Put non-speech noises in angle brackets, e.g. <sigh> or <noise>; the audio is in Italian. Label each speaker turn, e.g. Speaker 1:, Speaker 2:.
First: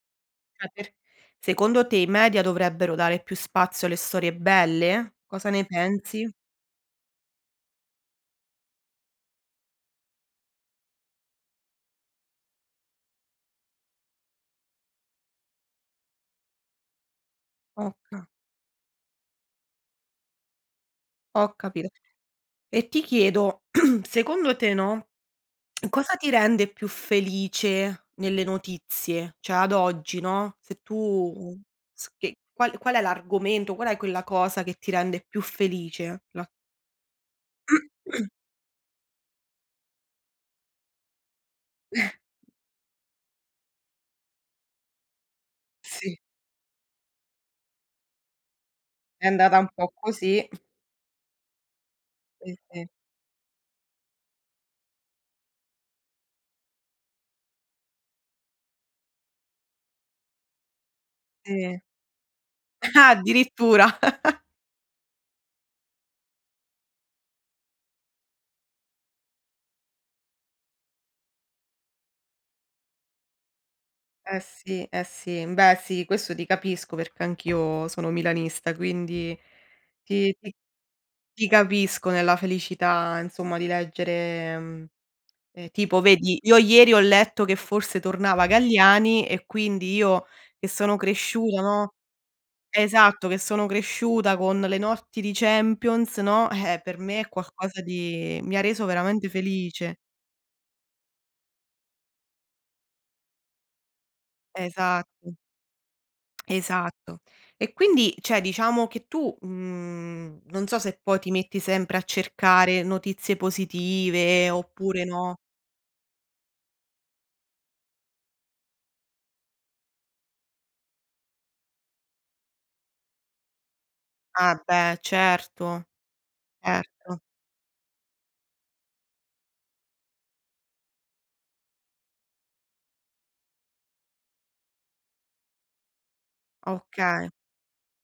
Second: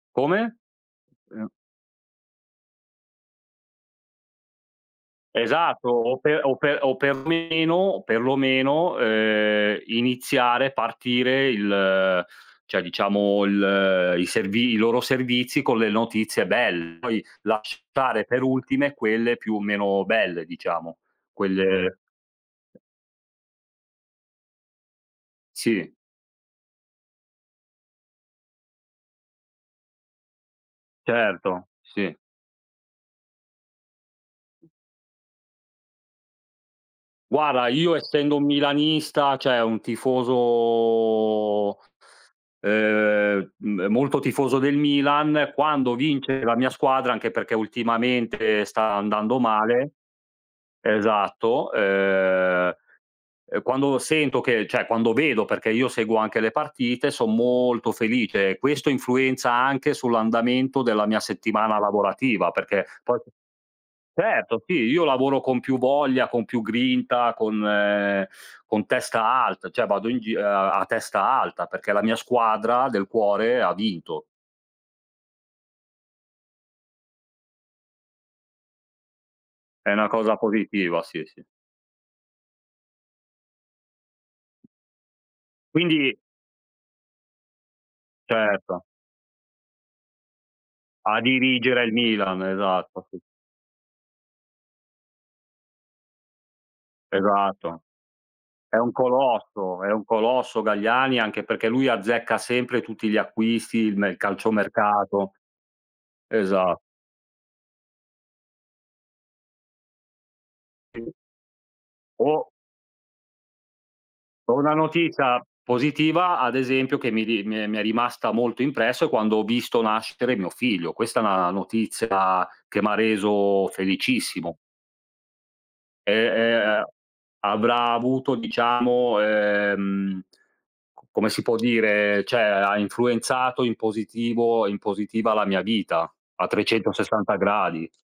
Speaker 1: Come?
Speaker 2: Eh, per
Speaker 1: Ehm
Speaker 2: secondo te, i media dovrebbero dare più spazio alle storie belle? Cosa ne
Speaker 1: Esatto, o
Speaker 2: pensi?
Speaker 1: pe o pe o per meno o perlomeno, ehm, iniziare, partire il cioè, diciamo, il i servi i loro servizi con le notizie belle. Poi
Speaker 2: Ho ca
Speaker 1: lasciare per ultime quelle più, meno belle, diciamo,
Speaker 2: Ho capito.
Speaker 1: quelle
Speaker 2: E ti chiedo, <clears throat> secondo te, no, <smacks lips>
Speaker 1: Sì.
Speaker 2: cosa ti rende più felice nelle notizie? Cioè, ad oggi, no, se tu
Speaker 1: Certo,
Speaker 2: s
Speaker 1: sì.
Speaker 2: che qual qual è l'argomento, qual è quella cosa che ti rende più felice, la
Speaker 1: Guarda, io
Speaker 2: <clears throat>
Speaker 1: essendo un milanista, cioè un tifoso,
Speaker 2: <chuckles>
Speaker 1: ehm, mhmm, molto tifoso del Milan, quando
Speaker 2: Sì.
Speaker 1: vince la mia squadra, anche perché ultimamente sta
Speaker 2: È
Speaker 1: andando
Speaker 2: andata un po'
Speaker 1: male
Speaker 2: così.
Speaker 1: esatto,
Speaker 2: Sì,
Speaker 1: ehm,
Speaker 2: sì.
Speaker 1: ehm, quando sento che cioè, quando vedo, perché io seguo anche le partite, son molto felice. Questo influenza anche sull'andamento della mia settimana
Speaker 2: Sì.
Speaker 1: lavorativa, perché
Speaker 2: Ah!
Speaker 1: poi
Speaker 2: Addirittura. <chuckles>
Speaker 1: certo, sì, io lavoro con più voglia, con più grinta, con, ehm, con testa alta, cioè, vado in gi a testa alta perché la mia squadra del cuore ha vinto.
Speaker 2: Eh sì, eh sì. Beh, sì, questo ti capisco perché anch'io sono milanista, quindi
Speaker 1: È una
Speaker 2: ti
Speaker 1: cosa
Speaker 2: ti
Speaker 1: positiva, sì, sì.
Speaker 2: ti capisco nella felicità, insomma, di leggere, mhmm e, tipo,
Speaker 1: Quindi
Speaker 2: vedi, io ieri ho letto che forse tornava
Speaker 1: Certo.
Speaker 2: Galliani e quindi io che sono
Speaker 1: A
Speaker 2: cresciuta,
Speaker 1: dirigere il
Speaker 2: no
Speaker 1: Milan, esatto, sì.
Speaker 2: esatto, che sono cresciuta con le notti di Champions, no, eh, per me è
Speaker 1: Esatto.
Speaker 2: qualcosa di mi ha
Speaker 1: È
Speaker 2: reso
Speaker 1: un
Speaker 2: veramente
Speaker 1: colosso, è
Speaker 2: felice.
Speaker 1: un colosso, Galliani, anche perché lui azzecca sempre tutti gli acquisti, il nel calciomercato
Speaker 2: Esatto. <smacks lips>
Speaker 1: Esatto.
Speaker 2: Esatto. E quindi, cioè,, diciamo che tu, mhmm, non so se poi ti metti sempre a
Speaker 1: O
Speaker 2: cercare notizie positive
Speaker 1: O una
Speaker 2: oppure, no
Speaker 1: notizia positiva, ad esempio, che mi ri mi è mi è rimasta molto impresso è quando ho visto nascere mio figlio. Questa è una notizia che m'ha reso
Speaker 2: Ah,
Speaker 1: felicissimo.
Speaker 2: beh, certo.
Speaker 1: Ehm ehm,
Speaker 2: Certo.
Speaker 1: avrà avuto, diciamo, ehm, c come si può dire, cioè, ha influenzato in positivo in positiva, la mia vita a
Speaker 2: Okay.
Speaker 1: 360 gradi.